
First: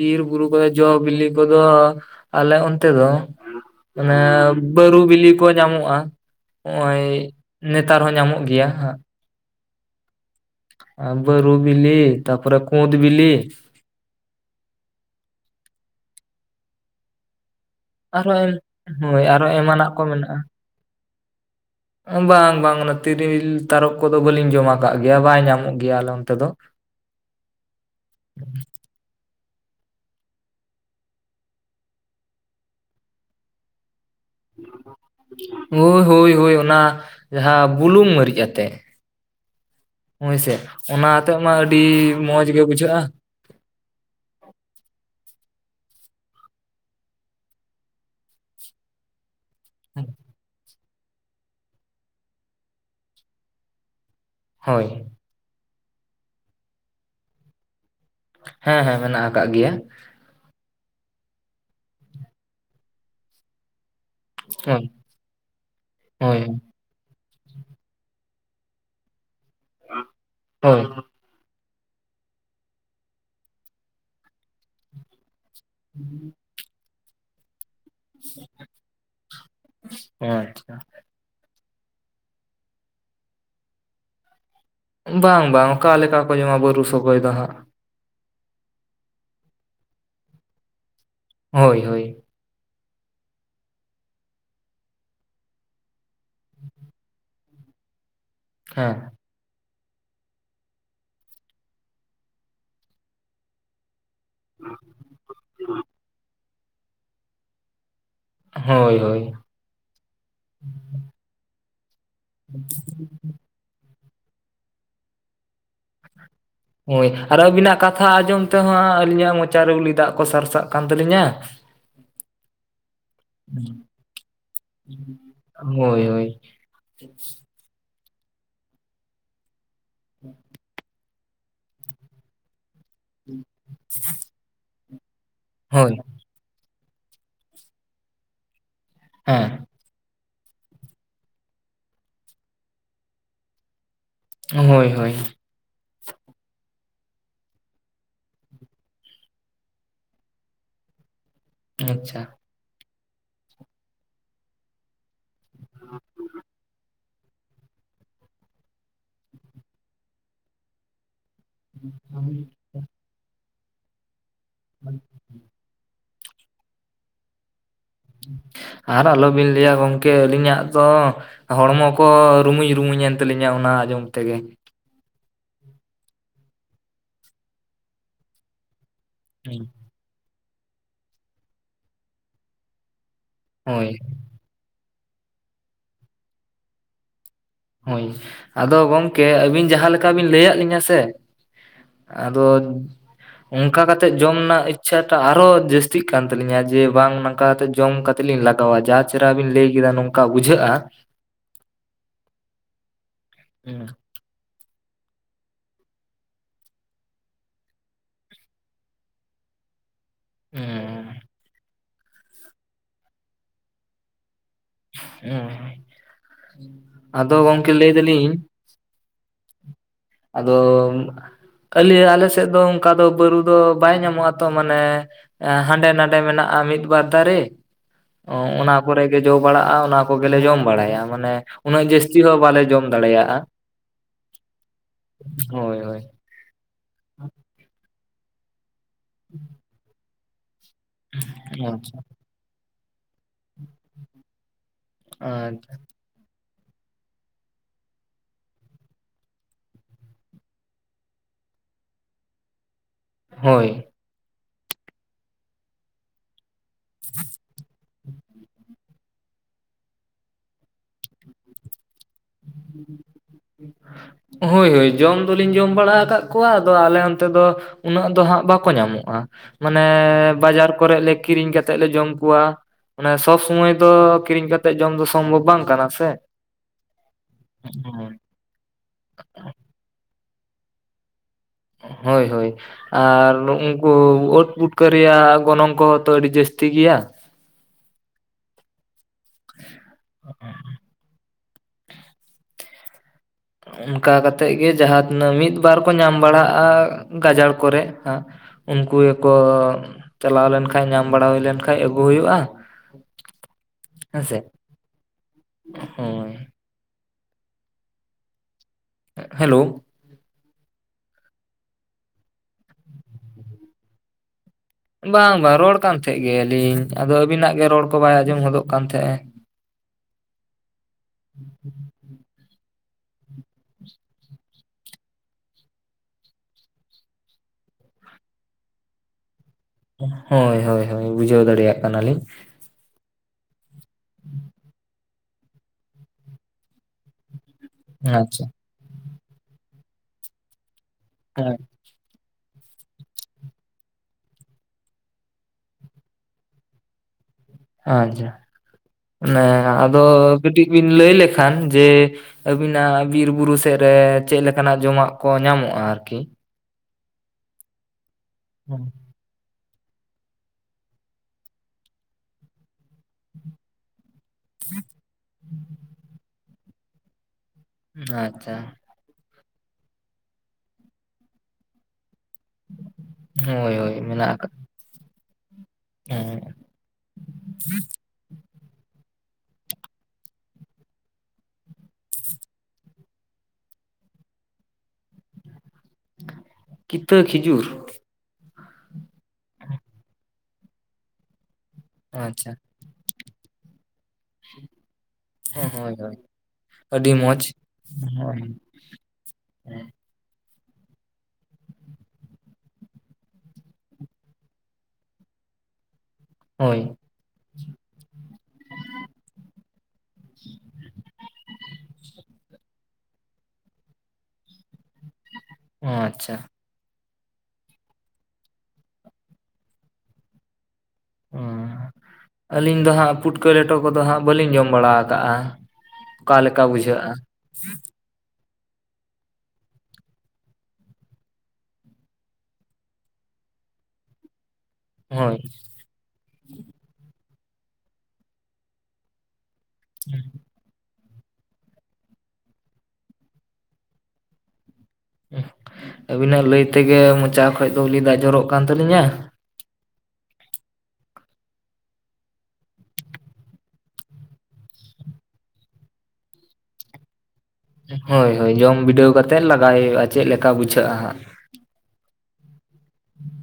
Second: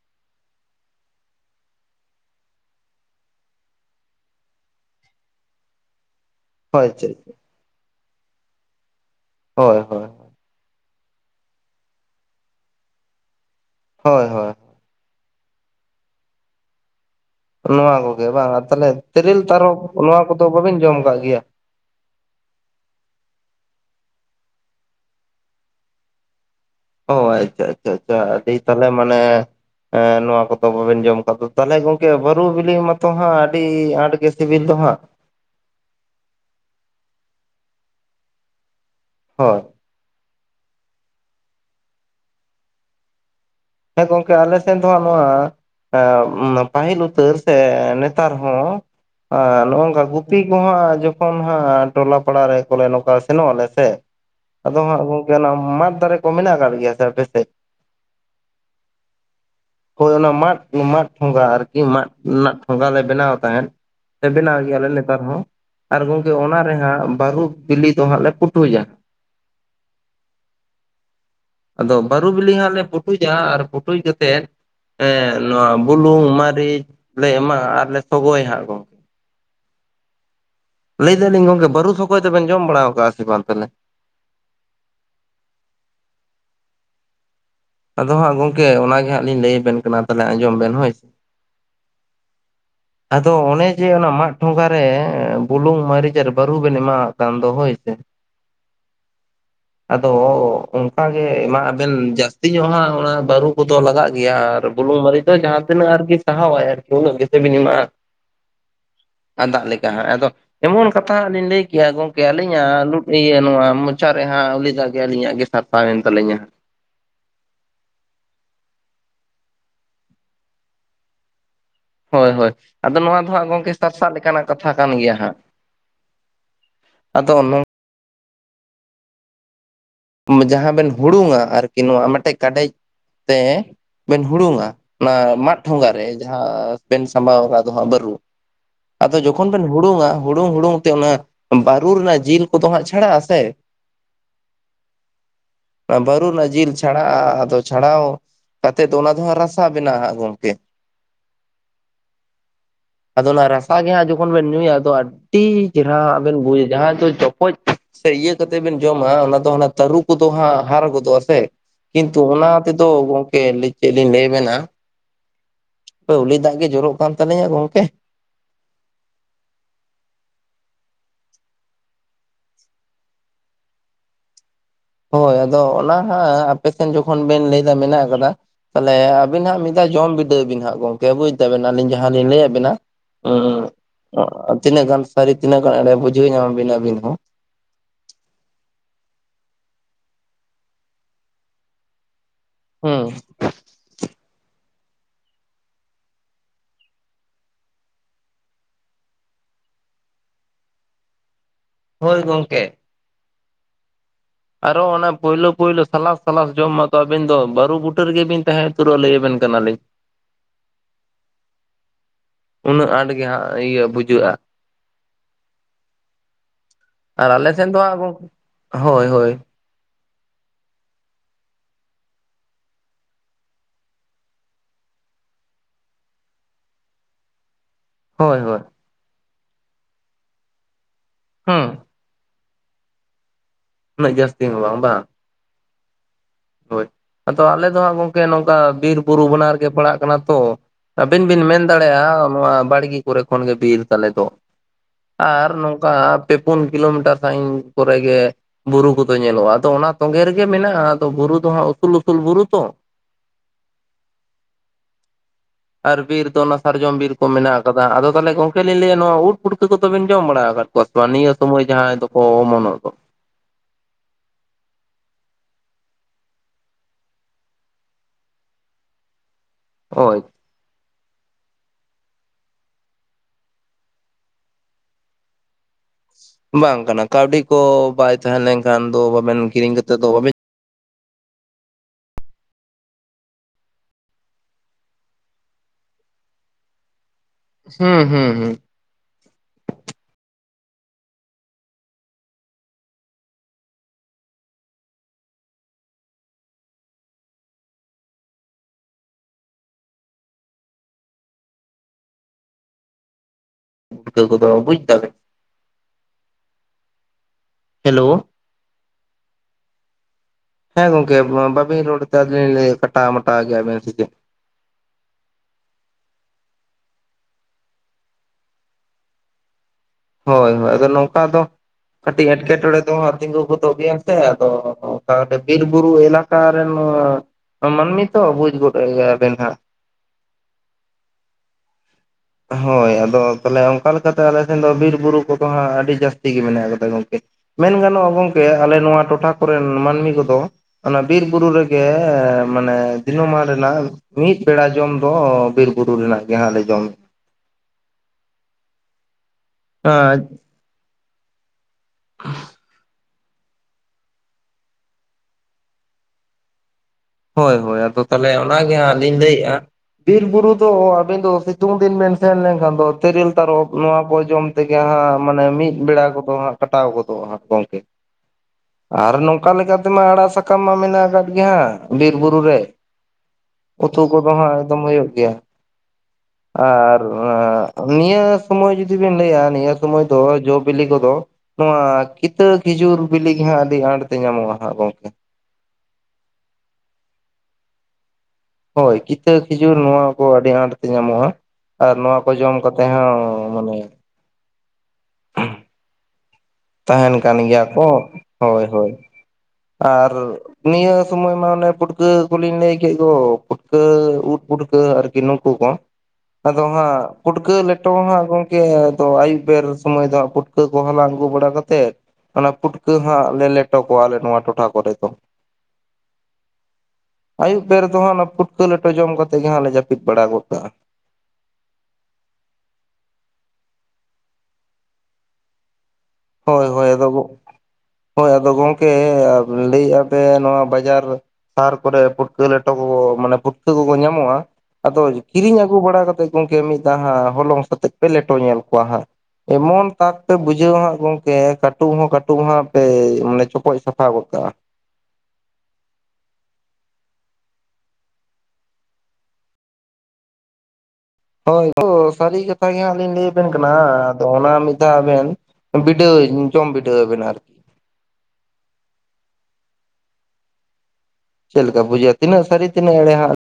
ᱵᱤᱨ ᱵᱩᱨᱩ ᱠᱚᱨᱮ ᱡᱚ ᱵᱤᱞᱤ ᱠᱚᱫᱚ ᱟᱞᱮ ᱚᱱᱛᱮ ᱫᱚ ᱚᱱᱮ ᱵᱟᱹᱨᱩ ᱵᱤᱞᱤ ᱠᱚ ᱧᱟᱢᱚᱜ-ᱟ᱾ ᱦᱳᱭ ᱪᱮ ᱦᱚᱜ-ᱚᱭ ᱱᱮᱛᱟᱨ ᱦᱚᱸ ᱧᱟᱢᱚᱜ ᱜᱮᱭᱟ ᱦᱟᱸᱜ᱾ ᱦᱳᱭ ᱦᱳᱭ᱾ ᱟᱹ ᱵᱟᱹᱨᱩ ᱵᱤᱞᱤ ᱛᱟᱯᱚᱨᱮ ᱠᱩᱸᱫᱽ ᱵᱤᱞᱤ᱾ ᱦᱳᱭ ᱦᱳᱭ᱾ ᱱᱚᱣᱟ ᱠᱚᱜᱮ ᱵᱟᱝ ᱟᱨᱦᱚᱸ ᱟᱨ ᱛᱟᱞᱦᱮ ᱦᱳᱭ ᱛᱤᱨᱤᱞ, ᱟᱨᱚ ᱛᱟᱨᱚᱵ ᱮᱢᱟᱱᱟᱜ ᱠᱚ ᱱᱚᱣᱟ ᱢᱮᱱᱟᱜᱼᱟ ᱠᱚᱫᱚ ᱵᱟᱵᱤᱱ ᱡᱚᱢ ᱟᱠᱟᱜ ᱜᱮᱭᱟ? ᱵᱟᱝ ᱵᱟᱝ ᱚᱱᱟ ᱛᱤᱨᱤᱞ, ᱛᱟᱨᱚᱵ ᱠᱚᱫᱚ ᱵᱟᱹᱞᱤᱧ ᱡᱚᱢ ᱟᱠᱟᱫ ᱜᱮᱭᱟ᱾ ᱵᱟᱭ ᱧᱟᱢᱚᱜ ᱜᱮᱭᱟ ᱚᱱᱛᱮ ᱫᱚ᱾ ᱚ ᱟᱪᱪᱷᱟ ᱟᱪᱪᱷᱟ ᱟᱪᱪᱷᱟ ᱟᱹᱰᱤ ᱛᱟᱞᱦᱮ ᱢᱟᱱᱮ ᱮᱸ ᱱᱚᱣᱟ ᱠᱚᱫᱚ ᱵᱟᱵᱮᱱ ᱡᱚᱢ ᱟᱠᱟᱫ ᱫᱚ᱾ ᱛᱟᱦᱚᱞᱮ ᱜᱚᱝᱠᱮ ᱵᱟᱨᱩ ᱵᱤᱞᱤ ᱢᱟᱛᱚ ᱦᱟᱸᱜ ᱟᱰᱤ ᱟᱸᱴ ᱜᱮ ᱥᱤᱵᱤᱞ ᱫᱚ ᱦᱟᱸᱜ᱾ ᱦᱳ ᱦᱳᱭ ᱦᱳᱭ ᱚᱱᱟ ᱡᱟᱦᱟ ᱵᱩᱞᱩᱝ ᱢᱟᱹᱨᱤᱪ ᱟᱛᱮ᱾ ᱦᱳᱭ᱾ ᱦᱳᱭᱥᱮ ᱚᱱᱟ ᱟᱛᱮᱫ ᱢᱟ ᱟᱰᱤ ᱢᱚᱡᱽ ᱜᱮ ᱵᱩᱡᱷᱟᱹᱜ-ᱟ᱾ ᱦᱮᱸ ᱜᱚᱝᱠᱮ ᱟᱞᱮᱥᱮᱱ ᱫᱚ ᱦᱟᱸᱜ ᱱᱚᱣᱟ ᱮᱸ ᱯᱟᱹᱦᱤᱞ ᱩᱛᱚᱹᱨ ᱥᱮ ᱱᱮᱛᱟᱨ ᱦᱚᱸ ᱟᱨ ᱱᱚᱜ-ᱚᱝᱠᱟ ᱠᱩᱯᱤ ᱠᱚᱦᱚᱸ ᱟ ᱡᱚᱠᱷ ᱠᱷᱚᱱ ᱦᱟᱸᱜ ᱴᱚᱞᱟ ᱯᱟᱲᱟ ᱨᱮ ᱠᱚᱞᱮ ᱱᱚᱠᱟ ᱥᱮᱱᱚᱜ ᱟᱞᱮ ᱥᱮ᱾ ᱟᱫᱚ ᱦᱳᱭ ᱦᱟᱸᱜ ᱜᱚᱝᱠᱮ ᱜᱮ ᱚᱱᱟ ᱢᱟᱫ ᱫᱟᱨᱮ ᱠᱚ ᱢᱤᱱᱟᱜ ᱟᱠᱟᱫ ᱜᱮᱭᱟ ᱥᱮ ᱟᱯᱮᱥᱮᱫ? ᱦᱮᱸ ᱦᱮᱸ ᱢᱮᱱᱟᱜ ᱟᱠᱟᱫ ᱜᱮᱭᱟ᱾ ᱦᱳᱭ ᱚᱱᱟ ᱢᱟᱫ ᱢᱟᱫ ᱴᱷᱚᱸᱜᱟ ᱟᱨᱠᱤ ᱢᱟᱫ ᱨᱮᱱᱟᱜ ᱴᱷᱚᱸᱜᱟ ᱞᱮ ᱵᱮᱱᱟ. ᱣ ᱛᱟᱦᱮᱸᱫ᱾ ᱥᱮ ᱵᱮᱱᱟ. ᱣ ᱦᱳᱭ ᱜᱮᱭᱟᱞᱮ ᱱᱮᱛᱟᱨ ᱦᱚᱸ ᱟᱨ ᱜᱚᱝᱠᱮ ᱦᱳᱭ ᱚᱱᱟ ᱨᱮᱦᱟᱸᱜ ᱵᱟᱹᱨᱩ ᱵᱤᱞᱤ ᱫᱚ ᱦᱟᱸᱜ ᱞᱮ ᱯᱩᱴᱷᱩᱡᱟ᱾ ᱦᱮᱸ ᱦᱳᱭ᱾ ᱟᱫᱚ ᱵᱟᱹᱨᱩ ᱵᱤᱞᱤ ᱦᱟᱸᱜ ᱞᱮ ᱯᱩᱴᱩᱡᱟ ᱟᱨ ᱯᱩᱴᱩᱡ ᱠᱟᱛᱮᱫ ᱮᱸ ᱱᱚᱣᱟ ᱵᱩᱞᱩᱝ ᱢᱟᱹᱨᱤᱪ ᱞᱮ ᱮᱢᱟᱜ-ᱟ ᱟᱨ ᱞᱮ ᱥᱚᱜᱚᱭᱟ ᱦᱟᱸᱜ ᱜᱟᱝ ᱚ ᱟᱪᱪᱷᱟ᱾ ᱞᱟᱹᱭ ᱫᱟᱞᱤᱧ ᱜᱚᱝᱠᱮ ᱵᱟᱹᱨᱩ ᱥᱚᱜᱚᱭ ᱫᱚᱵᱮᱱ ᱡᱚᱢ ᱵᱟᱲᱟᱣ ᱟᱠᱟᱫ-ᱟ ᱥᱮ ᱵᱟᱝ ᱛᱟᱦᱚᱞᱮ? ᱵᱟᱝ ᱵᱟᱝ ᱚᱠᱟ ᱞᱮᱠᱟ ᱠᱚ ᱡᱚᱢᱟ ᱵᱟ. ᱨᱩ ᱥᱚᱜᱚᱭ ᱫᱚ ᱦᱟᱸᱜ? ᱟᱫᱚ ᱦᱟᱸᱜ ᱜᱚᱝᱠᱮ ᱚᱱᱟᱜᱮ ᱦᱟᱸᱜ ᱞᱤᱧ ᱞᱟᱹᱭ ᱟᱵᱮᱱ ᱠᱟᱱᱟ ᱛᱟᱦᱚᱞᱮ ᱟᱡᱚᱢ ᱵᱮᱱ ᱦᱳᱸᱭ ᱥᱮ᱾ ᱦᱳᱸᱭ ᱦᱳᱸᱭ᱾ ᱟᱫᱚ ᱚᱱᱮ ᱡᱮ ᱚᱱᱟ ᱢᱟᱫ ᱴᱷᱚᱸᱜᱟ ᱨᱮ ᱵᱩᱞᱩᱝ, ᱢᱟᱹᱨᱤᱪ ᱟᱨ ᱵᱟᱹᱨᱩ ᱵᱮᱱ ᱮᱢᱟᱣᱟᱜ ᱠᱟᱱ ᱫᱚ ᱦᱳᱸᱭ ᱥᱮ᱾ [inaudible] ᱦᱮᱸ᱾ [inaudible] ᱟᱫᱚ ᱚᱱᱠᱟᱜᱮ ᱢᱟ ᱟᱵᱮᱱ ᱡᱟᱹᱥᱛᱤ ᱧᱚᱜ ᱦᱟᱸᱜ ᱚᱱᱟ ᱵᱟᱹᱨᱩ ᱠᱚᱫᱚ ᱞᱟᱜᱟᱸᱜ ᱜᱮᱭᱟ ᱟᱨ ᱵᱩᱞᱩᱝ ᱢᱟᱹᱨᱤᱪ ᱫᱚ ᱡᱟᱦᱟ ᱛᱤᱱᱟ ᱟᱨᱠᱤ ᱥᱟᱦᱚᱟᱭ ᱟᱨᱠᱤ ᱩᱱᱟᱹᱜ ᱜᱮ ᱥᱮᱵᱤᱱ ᱮᱢᱟᱜ-ᱟ᱾ ᱦᱳᱸᱭ ᱦᱳᱸᱭ᱾ ᱫᱟᱜ ᱞᱮᱠᱟ ᱦᱟᱸᱜ᱾ ᱟᱫᱚ ᱮᱢᱚᱱ ᱠᱟᱛᱷᱟ ᱦᱟᱸᱜ ᱞᱤᱧ ᱞᱟᱹᱭ ᱠᱮᱭᱟ ᱜᱚᱝᱠᱮ ᱟᱹᱞᱤᱧᱟ ᱞᱩᱴ ᱤᱭᱟᱹ ᱱᱚᱣᱟ ᱟᱪᱟᱨ ᱨᱮ ᱦᱟᱸᱜ ᱩᱞᱤᱫᱟᱜ ᱜᱮ ᱟᱹᱞᱤᱧᱟᱜ ᱜᱮ ᱥᱟᱨᱯᱟᱣ ᱮᱱ ᱛᱟᱞᱤᱧᱟ ᱦᱟᱸᱜ ᱾ ᱦᱮᱸ ᱟᱨ ᱟᱹᱵᱤᱱᱟᱜ ᱠᱟᱛᱷᱟ ᱟᱸᱡᱚᱢ ᱛᱮ ᱦᱚᱸ ᱟᱹᱞᱤᱧᱟᱜ ᱢᱚᱪᱟ ᱨᱮ ᱩᱞᱤ ᱫᱟᱜ ᱠᱚ ᱥᱟᱨᱥᱟᱜ ᱠᱟᱱ ᱛᱟᱹᱟᱞᱤᱧᱟ [unintelligible] ᱦᱳᱸᱭ ᱦᱳᱸᱭ ᱟᱫᱚ ᱱᱚᱣᱟ ᱫᱚ ᱦᱟᱸᱜ ᱜᱚᱢᱠᱮ ᱥᱟᱨᱥᱟᱜ ᱞᱮᱠᱟᱱᱟᱜ ᱠᱟᱛᱷᱟ ᱠᱟᱱ ᱜᱮᱭᱟ ᱦᱟᱸᱜ, ᱦᱳᱸᱭ ᱦᱳᱸᱭ, ᱟᱫᱚ [unintelligible] ᱱᱚ ᱡᱟᱦᱟᱸ ᱵᱮᱱ ᱦᱩᱲᱩᱝᱟ ᱟᱨᱠᱤ ᱱᱚᱣᱟ ᱢᱤᱫᱴᱮᱡ ᱠᱟᱰᱮᱡ ᱛᱮ ᱵᱮᱱ ᱦᱩᱲᱩᱝᱟ, ᱚᱱᱟ ᱢᱟᱜ ᱴᱷᱚᱸᱜᱟ ᱦᱳᱭ ᱨᱮ ᱡᱟᱦᱟ ᱵᱮᱱ ᱥᱟᱵᱟᱣ ᱸᱟ ᱦᱟ ᱵᱟᱹᱨᱩ, ᱟᱫᱚ ᱦᱮᱸ ᱡᱚᱠᱷᱚᱱ ᱵᱮᱱ ᱦᱩᱲᱩᱝᱟ ᱦᱩᱲᱩᱝ ᱦᱩᱲᱩᱝ ᱛᱮ ᱚᱱᱟ ᱵᱟᱹᱨᱩ ᱨᱮᱱᱟᱜ ᱡᱤᱞ ᱠᱚ ᱫᱚ ᱦᱟᱸᱜ ᱪᱷᱟᱲᱟᱜ ᱟᱥᱮ? ᱦᱳᱸᱭ ᱦᱳᱸᱭ, ᱵᱟᱹᱨᱩ ᱨᱮᱱᱟᱜ ᱡᱤᱞ ᱪᱷᱟᱲᱟ ᱟᱫᱚ ᱪᱷᱟᱲᱟᱣ, ᱠᱟᱛᱮ ᱫᱚ ᱚᱱᱟ ᱫᱚ ᱦᱟᱸᱜ ᱨᱟᱥᱟ ᱵᱮᱱᱟᱸᱜ ᱜᱚᱢᱠᱮ, ᱟᱪᱪᱷᱟ, ᱟᱫᱚ ᱚᱱᱟ ᱨᱟᱥᱟ ᱜᱮ ᱦᱟᱸᱜ ᱡᱚᱠᱷᱚᱱ ᱵᱮᱱ ᱧᱩᱭᱟ ᱟᱫᱚ ᱟᱹᱰᱤ ᱪᱮᱨᱦᱟ ᱵᱮᱱ ᱵᱩᱡᱟ ᱡᱟᱦᱟ ᱫᱚ, ᱯᱳᱸᱭ ᱥᱮ ᱤᱭᱟᱹ ᱠᱟᱛᱮ ᱵᱤᱱ ᱡᱚᱢᱟ ᱚᱱᱟ ᱫᱚ ᱚᱱᱟ ᱛᱟᱹᱨᱩ ᱠᱚ ᱫᱚ ᱦᱟᱸᱜ ᱦᱟᱨ ᱜᱚᱫᱚᱜᱼᱟ ᱥᱮ? ᱠᱤᱱᱛᱩ ᱚᱱᱟ ᱛᱮᱫᱚ ᱜᱚᱢᱠᱮ ᱪᱮᱫ ᱞᱤᱧ ᱞᱟᱹᱭ ᱟᱹᱵᱮᱱᱟ, [unintelligible] ᱩᱞᱤ ᱫᱟᱜ ᱜᱮ ᱡᱚᱨᱚᱜ ᱠᱟᱱ ᱛᱟᱹᱞᱤᱧᱟ ᱜᱚᱢᱠᱮ ᱾ ᱟᱨ ᱟᱞᱚ ᱵᱤᱱ ᱞᱟᱹᱭᱟ ᱜᱚᱢᱠᱮ ᱟᱹᱞᱤᱧᱟᱜ ᱫᱚ ᱾ ᱦᱚᱲᱢᱚ ᱠᱚ ᱨᱩᱢᱩᱧ-ᱨᱩᱢᱩᱧᱮᱱ ᱛᱟᱹᱞᱤᱧᱟ ᱚᱱᱟ ᱟᱸᱡᱚᱢ ᱛᱮ ᱜᱮ᱾ ᱦᱳᱭ ᱟᱫᱚ ᱚᱱᱟ ᱦᱟᱸᱜ ᱟᱯᱮ ᱥᱮᱱ ᱡᱚᱠᱷᱚᱱ ᱵᱮᱱ ᱞᱟᱹᱭ ᱮᱫᱟ ᱢᱮᱱᱟᱜ ᱟᱠᱟᱫᱟ, ᱛᱟᱦᱚᱞᱮ ᱟᱵᱤᱱ ᱦᱟᱸᱜ ᱢᱤᱫ ᱫᱷᱟᱣ ᱡᱚᱢ ᱵᱤᱰᱟᱹᱣ ᱵᱤᱱ ᱦᱟᱸᱜ ᱜᱚᱢᱠᱮ ᱵᱩᱡᱽ ᱛᱟᱵᱮᱱ ᱟᱹᱞᱤᱧ ᱡᱟᱦᱟᱸᱞᱤᱧ ᱞᱟᱹᱭᱟᱜ ᱵᱮᱱᱟ ᱾ ᱦᱩᱸ ᱦᱳᱭ ᱦᱩᱸ ᱛᱤᱱᱟᱹᱜ ᱜᱟᱱ ᱥᱟᱹᱨᱤ ᱛᱤᱱᱟᱹᱜ ᱜᱟᱱ ᱮᱲᱮ ᱵᱩᱡᱷᱟᱹᱣ ᱧᱟᱢ ᱵᱤᱱ ᱟᱹᱵᱤᱱ ᱦᱚᱸ, ᱦᱳᱭ, ᱟᱫᱚ ᱜᱚᱢᱠᱮ ᱟᱹᱵᱤᱱ ᱡᱟᱦᱟᱸ ᱞᱮᱠᱟ ᱵᱤᱱ ᱞᱟᱹᱭᱟᱫ ᱞᱤᱧᱟᱹ ᱥᱮ, ᱟᱫᱚ, ᱦᱩᱸ ᱚᱝᱠᱟ ᱠᱟᱛᱮ ᱡᱚᱢ ᱨᱮᱱᱟᱜ ᱤᱪᱷᱟᱴᱟ ᱟᱨᱦᱚᱸ ᱡᱟᱹᱥᱛᱤᱜ ᱠᱟᱱ ᱛᱟᱹᱟᱞᱤᱧᱟ ᱡᱮ ᱵᱟᱝ ᱱᱚᱝᱠᱟ ᱠᱟᱛᱮ ᱡᱚᱢ ᱠᱟᱛᱮ ᱛᱤᱞᱤᱧ ᱞᱟᱜᱟᱣᱟ ᱡᱟ ᱪᱮᱨᱦᱟ ᱵᱤᱱ ᱞᱟᱹᱭ ᱠᱮᱫᱟ ᱱᱚᱝᱠᱟ ᱵᱩᱡᱷᱟᱹᱜᱼᱟ᱾ ᱦᱳᱭ ᱜᱚᱢᱠᱮ, ᱦᱩᱸ ᱟᱨᱚ ᱚᱱᱟ ᱯᱳᱭᱞᱳ-ᱯᱳᱭᱞᱳ ᱥᱟᱞᱟᱥ-ᱥᱟᱞᱟᱥ ᱡᱚᱢ ᱢᱟᱛᱚ ᱟᱹᱵᱤᱱ ᱫᱚ ᱵᱟᱹᱨᱩ ᱵᱩᱴᱟᱹ ᱨᱮᱜᱮ ᱵᱤᱱ ᱛᱟᱦᱮᱸ ᱩᱛᱟᱹᱨᱚᱜ ᱞᱟᱹᱭ ᱟᱵᱮᱱ ᱠᱟᱱᱟ ᱞᱤᱧ ᱾ ᱦᱩᱸ, ᱩᱱᱟᱹᱜ ᱟᱸᱴᱜ ᱜᱮ ᱦᱟᱸᱜ ᱤᱭᱟᱹ ᱵᱩᱡᱷᱟᱹᱜᱼᱟ ᱾ ᱦᱩᱸ, ᱟᱨ ᱟᱫᱚ ᱟᱞᱮ ᱥᱮᱱ ᱜᱚᱢᱠᱮ ᱫᱚ ᱞᱟᱹᱭ ᱦᱟᱸᱜ ᱜᱚᱝᱠᱮ ᱫᱟᱞᱤᱧ, ᱦᱳᱭ ᱦᱳᱭ, ᱟᱫᱚ ᱟᱞᱤ ᱟᱞᱮ ᱥᱮᱫ ᱫᱚ ᱚᱱᱠᱟ ᱫᱚ ᱵᱟᱹᱨᱩ ᱫᱚ ᱵᱟᱭ ᱧᱟᱢᱚᱜ-ᱟ ᱛᱚ ᱢᱟᱱᱮ, ᱦᱟᱸᱰᱮ ᱱᱟᱰᱮ ᱢᱮᱱᱟᱜᱼᱟ ᱢᱤᱫ ᱵᱟᱨ ᱫᱟᱨᱮ ᱦᱳᱭ ᱾ ᱦᱳᱭ ᱚᱱᱟ ᱠᱚᱨᱮ ᱜᱮ ᱡᱚ ᱵᱟᱲᱟᱜᱼᱟ ᱚᱱᱟ ᱠᱚ ᱜᱮᱞᱮ ᱡᱚᱢ ᱵᱟᱲᱟᱭᱟ ᱢᱟᱱᱮ ᱦᱩᱸ ᱩᱱᱟᱹᱜ ᱡᱟᱹᱥᱛᱤ ᱪᱤ ᱦᱚᱸ ᱵᱟᱞᱮ ᱡᱚᱢ ᱫᱟᱲᱮᱭᱟᱜᱼᱟ, ᱩᱱᱟᱹᱜ ᱡᱟᱹᱥᱛᱤ ᱦᱚᱸ ᱵᱟᱝ ᱵᱟᱝ ᱦᱳᱭ ᱦᱳᱭ, ᱦᱳᱭ ᱟᱫᱚ ᱟᱞᱮ ᱫᱚ ᱦᱟᱸᱜ ᱜᱚᱢᱠᱮ ᱱᱚᱝᱠᱟ ᱵᱤᱨ ᱵᱩᱨᱩ ᱵᱟᱱᱟᱨ ᱜᱮ ᱯᱟᱲᱟᱜ ᱠᱟᱱᱟ ᱛᱚ᱾ ᱟᱹᱵᱤᱱ ᱵᱤᱱ ᱢᱮᱱ ᱟᱪᱪᱷᱟ ᱫᱟᱲᱮᱭᱟᱜᱼᱟ ᱱᱚᱣᱟ ᱵᱟᱲᱜᱤ, ᱯᱚᱨᱮ ᱠᱷᱚᱱ ᱜᱮ ᱵᱤᱨ ᱛᱟᱞᱮ ᱫᱚ ᱟᱨ ᱟᱪᱪᱷᱟ ᱱᱚᱝᱠᱟ ᱯᱮ ᱯᱳᱱ ᱠᱤᱞᱳᱢᱤᱴᱟᱨ ᱥᱟᱺᱜᱤᱧ ᱠᱚᱨᱮ ᱜᱮ ᱵᱩᱨᱩ ᱠᱚ ᱫᱚ ᱧᱮᱞᱚᱜᱼᱟ ᱟᱫᱚ ᱚᱱᱟ ᱛᱚᱸᱜᱮ ᱨᱮᱜᱮ ᱢᱮᱱᱟᱜᱼᱟ ᱾ ᱛᱚ ᱵᱩᱨᱩ ᱫᱚ ᱦᱟᱸᱜ ᱩᱥᱩᱞ ᱩᱥᱩᱞ ᱵᱩᱨᱩ ᱛᱚ, ᱦᱳᱭ, ᱟᱨ ᱵᱤᱨ ᱫᱚ ᱚᱱᱟ ᱥᱟᱨᱡᱚᱢ ᱵᱤᱨ ᱠᱚ ᱢᱮᱱᱟᱜ ᱟᱠᱟᱫᱟ ᱟᱫᱚ ᱛᱟᱦᱚᱞᱮ ᱜᱚᱝᱠᱮ ᱞᱤᱧ ᱞᱟᱹᱭᱟ ᱱᱚᱣᱟ ᱩᱛ ᱯᱷᱩᱴᱠᱟᱹ ᱠᱚᱫᱚᱵᱮᱱ ᱡᱚᱢ ᱵᱟᱲᱟ ᱟᱠᱟᱫ ᱠᱚᱣᱟ ᱥᱮ ᱵᱟᱝ ᱱᱤᱭᱟᱹ ᱥᱚᱢᱚᱭ ᱡᱟᱦᱟᱸᱭ ᱫᱚᱠᱚ ᱚᱢᱚᱱᱚᱜ ᱫᱚ ᱾ [inaudible] ᱦᱳᱭ ᱦᱳᱭ ᱡᱚᱢ ᱫᱚᱞᱤᱧ ᱡᱚᱢ ᱵᱟᱲᱟ ᱟᱠᱟᱫ ᱠᱚᱣᱟ ᱟᱫᱚ ᱟᱞᱮ ᱚᱱᱛᱮ ᱫᱚ ᱩᱱᱟᱹᱜ ᱫᱚ ᱦᱟᱸᱜ ᱵᱟᱠᱚ ᱧᱟᱢᱚᱜᱼᱟ ᱢᱟᱱᱮ ᱦᱳᱭ ᱵᱟᱡᱟᱨ ᱠᱚᱨᱮ ᱞᱮ ᱠᱤᱨᱤᱧ ᱠᱟᱛᱮ ᱠᱟᱛᱮᱫ ᱞᱮ ᱡᱚᱢ ᱠᱚᱣᱟ ᱢᱟᱱᱮ ᱥᱚᱵᱽ ᱥᱚᱥᱚᱢᱚᱭ ᱫᱚ ᱠᱤᱨᱤᱧ ᱠᱟᱛᱮᱜ ᱡᱚᱢ ᱫᱚ ᱥᱚᱢᱵᱷᱚᱵᱽ ᱵᱟᱝ ᱠᱟᱱᱟ ᱥᱮ ᱾ ᱵᱟᱝ ᱠᱟᱱᱟ ᱠᱟᱹᱣᱰᱤ ᱠᱚ ᱵᱟᱭ ᱛᱟᱦᱮᱸ ᱞᱮᱱᱠᱷᱟᱱ ᱫᱚ ᱵᱟᱵᱮᱱ ᱠᱤᱨᱤᱧ ᱠᱟᱛᱮ ᱫᱚ ᱵᱟᱵᱮᱱ ᱦᱳᱭ ᱦᱳᱭ᱾ ᱟᱨ ᱱᱩᱱᱠᱩ ᱩᱸᱛ ᱯᱩᱴᱠᱟᱹ ᱨᱮᱭᱟᱜ ᱜᱚᱱᱚᱝ ᱠᱚᱦᱚᱸ ᱛᱚ ᱟᱹᱰᱤ ᱡᱟᱹᱥᱛᱤ ᱜᱮᱭᱟ ᱾ ᱦᱩᱸ- ᱦᱩᱸ- ᱦᱩᱸ᱾ ᱚᱱᱠᱟ ᱠᱟᱛᱮᱜ ᱜᱮ ᱡᱟᱦᱟᱸ ᱛᱤᱱᱟᱹᱜ ᱢᱤᱫᱵᱟᱨ ᱠᱚ ᱧᱟᱢ ᱵᱟᱲᱟᱜᱼᱟ ᱜᱟᱡᱟᱲ ᱠᱚᱨᱮ᱾ ᱩᱱᱠᱩ ᱜᱮᱠᱚ ᱪᱟᱞᱟᱣ ᱞᱮᱱᱠᱟᱱ ᱧᱟᱢ ᱵᱟᱲᱟ ᱦᱩᱭ ᱞᱮᱱ ᱠᱷᱟᱱ ᱟᱹᱜᱩ ᱦᱩᱭᱩᱜᱼᱟ ᱾ [unintelligible] ᱵᱷᱩᱠᱟᱹᱣ ᱠᱚᱫᱚ ᱵᱩᱡ ᱫᱟᱵᱮᱱ᱾ ᱦᱩᱸ᱾ ᱦᱮᱞᱳ, ᱦᱮᱞᱳ, ᱦᱮᱸ ᱜᱚᱝᱠᱮ ᱵᱟᱹᱵᱤᱱ ᱨᱚᱲ ᱮᱫᱟ ᱡᱮ ᱠᱟᱴᱟᱣ ᱢᱟᱴᱟᱣ ᱠᱮᱼᱟ ᱵᱮᱱ ᱥᱮ ᱪᱮᱫ ᱾ ᱵᱟᱝ ᱵᱟᱝ ᱨᱚᱲ ᱠᱟᱱ ᱛᱟᱦᱮᱸᱫ ᱜᱮᱭᱟ ᱞᱤᱧ ᱟᱫᱚ ᱟᱹᱵᱤᱱᱟᱜ ᱜᱮ ᱨᱚᱲ ᱠᱚ ᱵᱟᱭ ᱟᱸᱡᱚᱢ ᱦᱚᱫᱚᱜ ᱠᱟᱱ ᱛᱟᱦᱮᱸᱜ᱾ ᱦᱳᱭ-ᱦᱳᱭ ᱟᱫᱚ ᱱᱚᱝᱠᱟ ᱫᱚ ᱠᱟᱴᱤᱡ ᱮᱴᱠᱮ ᱴᱚᱸᱲᱮ ᱫᱚ ᱦᱟᱸᱛᱤ ᱠᱚᱜᱚ ᱛᱳᱜ ᱜᱮᱭᱟ ᱥᱮ ᱟᱫᱚ ᱵᱤᱨᱤ ᱵᱩᱨᱩ ᱮᱞᱟ ᱚᱠᱟ ᱨᱮᱱ ᱢᱟᱹᱱᱢᱤ ᱛᱚ ᱵᱩᱡᱽ ᱜᱚᱫ ᱜᱮᱭᱟᱵᱮᱱ ᱦᱟᱸᱜ᱾ ᱦᱳᱭ ᱦᱳᱭ ᱦᱳᱭ ᱵᱩᱡᱷᱟᱹᱣ ᱫᱟᱲᱮᱭᱟᱜ ᱠᱟᱱᱟᱞᱤᱧ᱾ ᱦᱳᱭ ᱟᱫᱚ ᱛᱟᱦᱚᱞᱮ ᱚᱱᱠᱟ ᱞᱮᱠᱟ ᱛᱮ ᱟᱞᱮ ᱥᱮᱱ ᱫᱚ ᱵᱤᱨ ᱵᱩᱨᱩ ᱠᱚᱫᱚ ᱦᱟᱸᱜ ᱟᱹᱰᱤ ᱡᱟᱹᱥᱛᱤ ᱜᱮ ᱢᱮᱱᱟᱜ ᱟᱠᱟᱫᱟ ᱜᱚᱝᱠᱮ᱾ ᱢᱮᱱ ᱜᱟᱱᱚᱜᱼᱟ ᱟᱪᱪᱷᱟ ᱜᱚᱝᱠᱮ ᱟᱞᱮ ᱱᱚᱣᱟ ᱴᱚᱴᱷᱟ ᱠᱚᱨᱮᱱ ᱢᱟᱹᱱᱢᱤ ᱠᱚᱫᱚ ᱚᱱᱟ ᱵᱤᱨ ᱵᱩᱨᱩ ᱦᱮᱸ ᱨᱮᱜᱮ ᱜᱮᱻ ᱢᱟᱱᱮ ᱫᱤᱱᱳᱢᱟᱱ ᱨᱮᱱᱟᱜ ᱢᱤᱫ ᱵᱮᱲᱟ ᱡᱚᱢ ᱫᱚ ᱵᱤᱨ ᱵᱩᱨᱩ ᱨᱮᱱᱟᱜ ᱜᱮ ᱦᱟᱸᱜ ᱞᱮ ᱡᱚᱢ᱾ ᱟᱪᱪᱷᱟ ᱢᱮᱱᱮ ᱟᱫᱚ ᱠᱟᱹᱴᱤᱡ ᱵᱤᱱ ᱞᱟᱹᱭ ᱞᱮᱠᱷᱟᱱ ᱡᱮ ᱟᱵᱤᱱᱟᱜ ᱵᱤᱨ ᱵᱩᱨᱩ ᱥᱮᱫ ᱨᱮ ᱪᱮᱫ ᱞᱮᱠᱟᱱᱟᱜ ᱡᱚᱢᱟᱜ ᱠᱚ ᱧᱟᱢᱚᱜᱼᱟ ᱟᱨᱠᱤ? ᱦᱳᱭ ᱦᱳᱭ ᱟᱫᱚ ᱛᱟᱦᱟᱞᱮ ᱚᱱᱟ ᱜᱮ ᱦᱟᱸᱜ ᱞᱤᱧ ᱞᱟᱹᱭ ᱮᱜᱼᱟ᱾ ᱵᱤᱨ ᱵᱩᱨᱩ ᱫᱚ ᱟᱵᱤᱱ ᱫᱚ ᱥᱤᱛᱩᱝ ᱫᱤᱱ ᱵᱮᱱ ᱥᱮᱱ ᱞᱮᱱᱠᱷᱟᱱ ᱫᱚ ᱛᱤᱨᱩᱞ ᱛᱟᱨᱚᱵ ᱱᱚᱣᱟ ᱠᱚ ᱡᱚᱢ ᱛᱮᱜᱮ ᱦᱟᱸᱜ ᱢᱟᱱᱮ ᱢᱤᱫ ᱵᱮᱲᱟ ᱠᱚᱫᱚ ᱦᱟᱸᱜ ᱠᱟᱴᱟᱣ ᱜᱚᱫᱚᱜᱼᱟ ᱦᱟᱸᱜ ᱜᱚᱝᱠᱮ᱾ ᱟᱪᱪᱷᱟ᱾ ᱟᱨ ᱱᱚᱝᱠᱟ ᱞᱮᱠᱟ ᱛᱮᱢᱟ ᱟᱲᱟᱜ ᱥᱟᱠᱟᱢ ᱢᱟ ᱢᱮᱱᱟᱜ ᱟᱠᱟᱫ ᱜᱮ ᱦᱟᱸᱜ᱾ ᱵᱤᱨ ᱵᱩᱨᱩ ᱨᱮ ᱦᱳᱭ ᱦᱳᱭ ᱩᱛᱩ ᱠᱚᱫᱚ ᱢᱮᱱᱟᱜ ᱟᱠᱟᱫ ᱦᱟᱸᱜ᱾ ᱡᱚᱢ ᱦᱩᱭᱩᱜ ᱜᱮᱭᱟ ᱦᱮᱸ ᱟᱨ ᱱᱤᱭᱟ ᱥᱩᱢᱚᱭ ᱡᱩᱫᱤ ᱵᱤᱱ ᱞᱟᱹᱭᱟ ᱱᱤᱭᱟᱹ ᱥᱩᱢᱚᱭ ᱫᱚ ᱡᱚ ᱵᱤᱞᱤ ᱠᱚᱫᱚ ᱱᱚᱣᱟ ᱠᱤᱛᱟᱹ ᱠᱷᱤᱡᱩᱨ ᱵᱤᱞᱤ ᱜᱮ ᱦᱟᱸᱜ ᱟᱹᱰᱤ ᱟᱸᱴ ᱛᱮ ᱧᱟᱢᱚᱜ-ᱟ ᱦᱟᱸᱜ ᱜᱚᱝᱠᱮ᱾ ᱠᱤᱛᱟᱹ ᱠᱷᱤᱡᱩᱨ᱾ ᱦᱳᱭ ᱠᱤᱛᱟᱹ ᱠᱷᱤᱡᱩᱨ ᱱᱚᱣᱟ ᱠᱚ ᱟᱹᱰᱤ ᱟᱸᱴ ᱛᱮ ᱧᱟᱢᱚᱜᱼᱟ ᱟᱨ ᱱᱚᱣᱟ ᱠᱚ ᱟᱪᱪᱷᱟ ᱡᱚᱢ ᱠᱟᱛ ᱛᱮᱦᱚᱸ ᱢᱟᱱᱮ [unintelligible] ᱦᱳᱭ ᱟᱹᱰᱤ ᱛᱟᱦᱮᱱ ᱠᱟᱱ ᱢᱚᱸᱡᱽ ᱜᱮᱭᱟ ᱠᱚ ᱦᱳᱭ ᱦᱳᱭ ᱟᱨ ᱱᱤᱭᱟᱹ ᱥᱩᱢᱚᱭ ᱢᱟ ᱚᱱᱮ ᱯᱩᱴᱠᱟᱹ ᱠᱚᱞᱤᱧ ᱞᱟᱹᱭ ᱠᱮᱫ ᱜᱳ ᱯᱩᱴᱠᱟᱹ ᱩᱫ ᱯᱩᱴᱠᱟᱹ ᱟᱨᱠᱤ ᱱᱩᱠᱩ ᱠᱚ᱾ ᱟᱫᱚ ᱦᱳᱭ ᱦᱟᱸᱜ ᱯᱩᱴᱠᱟᱹ ᱞᱮᱴᱚ ᱦᱟᱸᱜ ᱜᱚᱝᱠᱮ ᱦᱚ ᱜᱚᱝᱠᱮ ᱟᱭᱩᱵ ᱵᱮᱨ ᱥᱚᱢᱚᱭ ᱫᱚ ᱦᱟᱸᱜ ᱯᱩᱴᱠᱟᱹ ᱠᱚ ᱦᱟᱞᱟᱝ ᱟᱹᱜᱩ ᱵᱟᱲᱟ ᱠᱚ ᱠᱟᱛᱮ ᱚᱱᱟ ᱯᱩᱴᱠᱟᱹ ᱦᱟᱸᱜ ᱞᱮᱴᱚ ᱠᱚᱣᱟ ᱟᱞᱮ ᱱᱚᱣᱟ ᱴᱚᱴᱷᱟ ᱠᱚᱨᱮ ᱫᱚ ᱾ ᱟᱪᱪᱷᱟ ᱟᱹᱭᱩᱵ ᱵᱮᱨ ᱫᱚ ᱦᱟᱸᱜ ᱚᱱᱟ ᱯᱩᱴᱠᱟᱹ ᱞᱮᱴᱚ ᱡᱚᱢ ᱠᱟᱛᱮ ᱜᱮ ᱦᱟᱸᱜ ᱞᱮ ᱡᱟᱹᱯᱤᱫ ᱵᱟᱲᱟ ᱜᱚᱫ ᱠᱟᱜ-ᱟ ᱾ ᱦᱚ ᱟᱹᱞᱤᱧ ᱫᱚ ᱦᱟᱸᱜ ᱯᱩᱴᱠᱟᱹ ᱞᱮᱴᱚ ᱠᱚᱫᱚ ᱦᱟᱸᱜ ᱵᱟᱹᱞᱤᱧ ᱡᱚᱢ ᱵᱟᱲᱟ ᱟᱠᱟᱜ-ᱟ ᱾ ᱦᱳᱭ ᱦᱳᱭ ᱟᱫᱚ ᱦᱳᱭ ᱟᱫᱚ ᱜᱚᱝᱠᱮ ᱞᱟᱹᱭᱮᱜ-ᱟ ᱯᱮ ᱱᱚᱣᱟ ᱵᱟᱡᱟᱨ ᱥᱟᱦᱟᱨ ᱠᱚᱨᱮ ᱯᱷᱩᱴᱠᱟᱹ ᱞᱮᱴᱚ ᱠᱚ ᱢᱟᱱᱮ ᱯᱩᱴᱠᱟᱹ ᱠᱚᱠᱚ ᱧᱟᱢᱚᱜ-ᱟ, ᱟᱫᱚ ᱦᱳᱭ ᱠᱤᱨᱤᱧ ᱟᱹᱜᱩ ᱵᱟᱲᱟ ᱠᱟᱛᱮᱜ ᱜᱚᱝᱠᱮ ᱢᱤᱫ ᱫᱷᱟᱣ ᱦᱟᱸᱜ ᱦᱚᱞᱚᱝ ᱥᱟᱛᱮᱜ ᱯᱮ ᱞᱮᱴᱚ ᱧᱮᱞ ᱠᱚᱣᱟ ᱦᱟᱸᱜ ᱮᱢᱚᱱ ᱛᱟᱠ ᱯᱮ ᱵᱩᱡᱷᱟᱹᱣ ᱦᱟᱸᱜ ᱜᱚᱝᱠᱮ ᱠᱟᱹᱴᱩᱵ ᱦᱚᱸ ᱠᱟᱹᱴᱩᱵ ᱦᱟᱸᱜ ᱯᱮ ᱢᱟᱱᱮ ᱪᱚᱯᱚᱡ ᱥᱟᱯᱷᱟ ᱜᱚᱫ ᱠᱟᱜ-ᱟ ᱾ ᱟᱵᱤᱱᱟᱜ ᱞᱟᱹᱭ ᱛᱮᱜᱮ ᱢᱚᱪᱟ ᱠᱷᱚᱱᱚᱡ ᱫᱚ ᱩᱞᱤ ᱫᱟᱜ ᱡᱚᱨᱚᱜ ᱠᱟᱱ ᱛᱟᱞᱤᱧᱟ ᱾ ᱦᱳᱭ ᱜᱳ ᱥᱟᱹᱨᱤ ᱠᱟᱛᱷᱟ ᱜᱮ ᱦᱟᱸᱜ ᱞᱤᱧ ᱞᱟᱹᱭ ᱟᱵᱮᱱ ᱠᱟᱱᱟ ᱟᱫᱚ ᱚᱱᱟ ᱢᱤᱫ ᱫᱷᱟᱣ ᱵᱮᱱ ᱵᱤᱰᱟᱹᱣ ᱡᱚᱢ ᱵᱤᱰᱟᱹᱣ ᱟᱵᱤᱱ ᱟᱨᱠᱤ ᱾ ᱦᱳᱭ ᱦᱳᱭ ᱡᱚᱢ ᱵᱤᱰᱟᱹᱣ ᱠᱟᱛᱮᱫ ᱞᱟᱜᱟᱭ ᱦᱩᱭᱩᱜ-ᱟ ᱪᱮᱫ ᱞᱮᱠᱟ ᱵᱩᱡᱷᱟᱜ-ᱟ ᱾ ᱪᱮᱫ ᱞᱮᱠᱟ ᱵᱩᱡᱦᱟᱜ-ᱟ ᱛᱤᱱᱟᱹᱜ ᱥᱟᱨᱤ ᱛᱤᱱᱟᱹᱜ ᱮᱲᱮ ᱦᱟᱸᱜ ᱾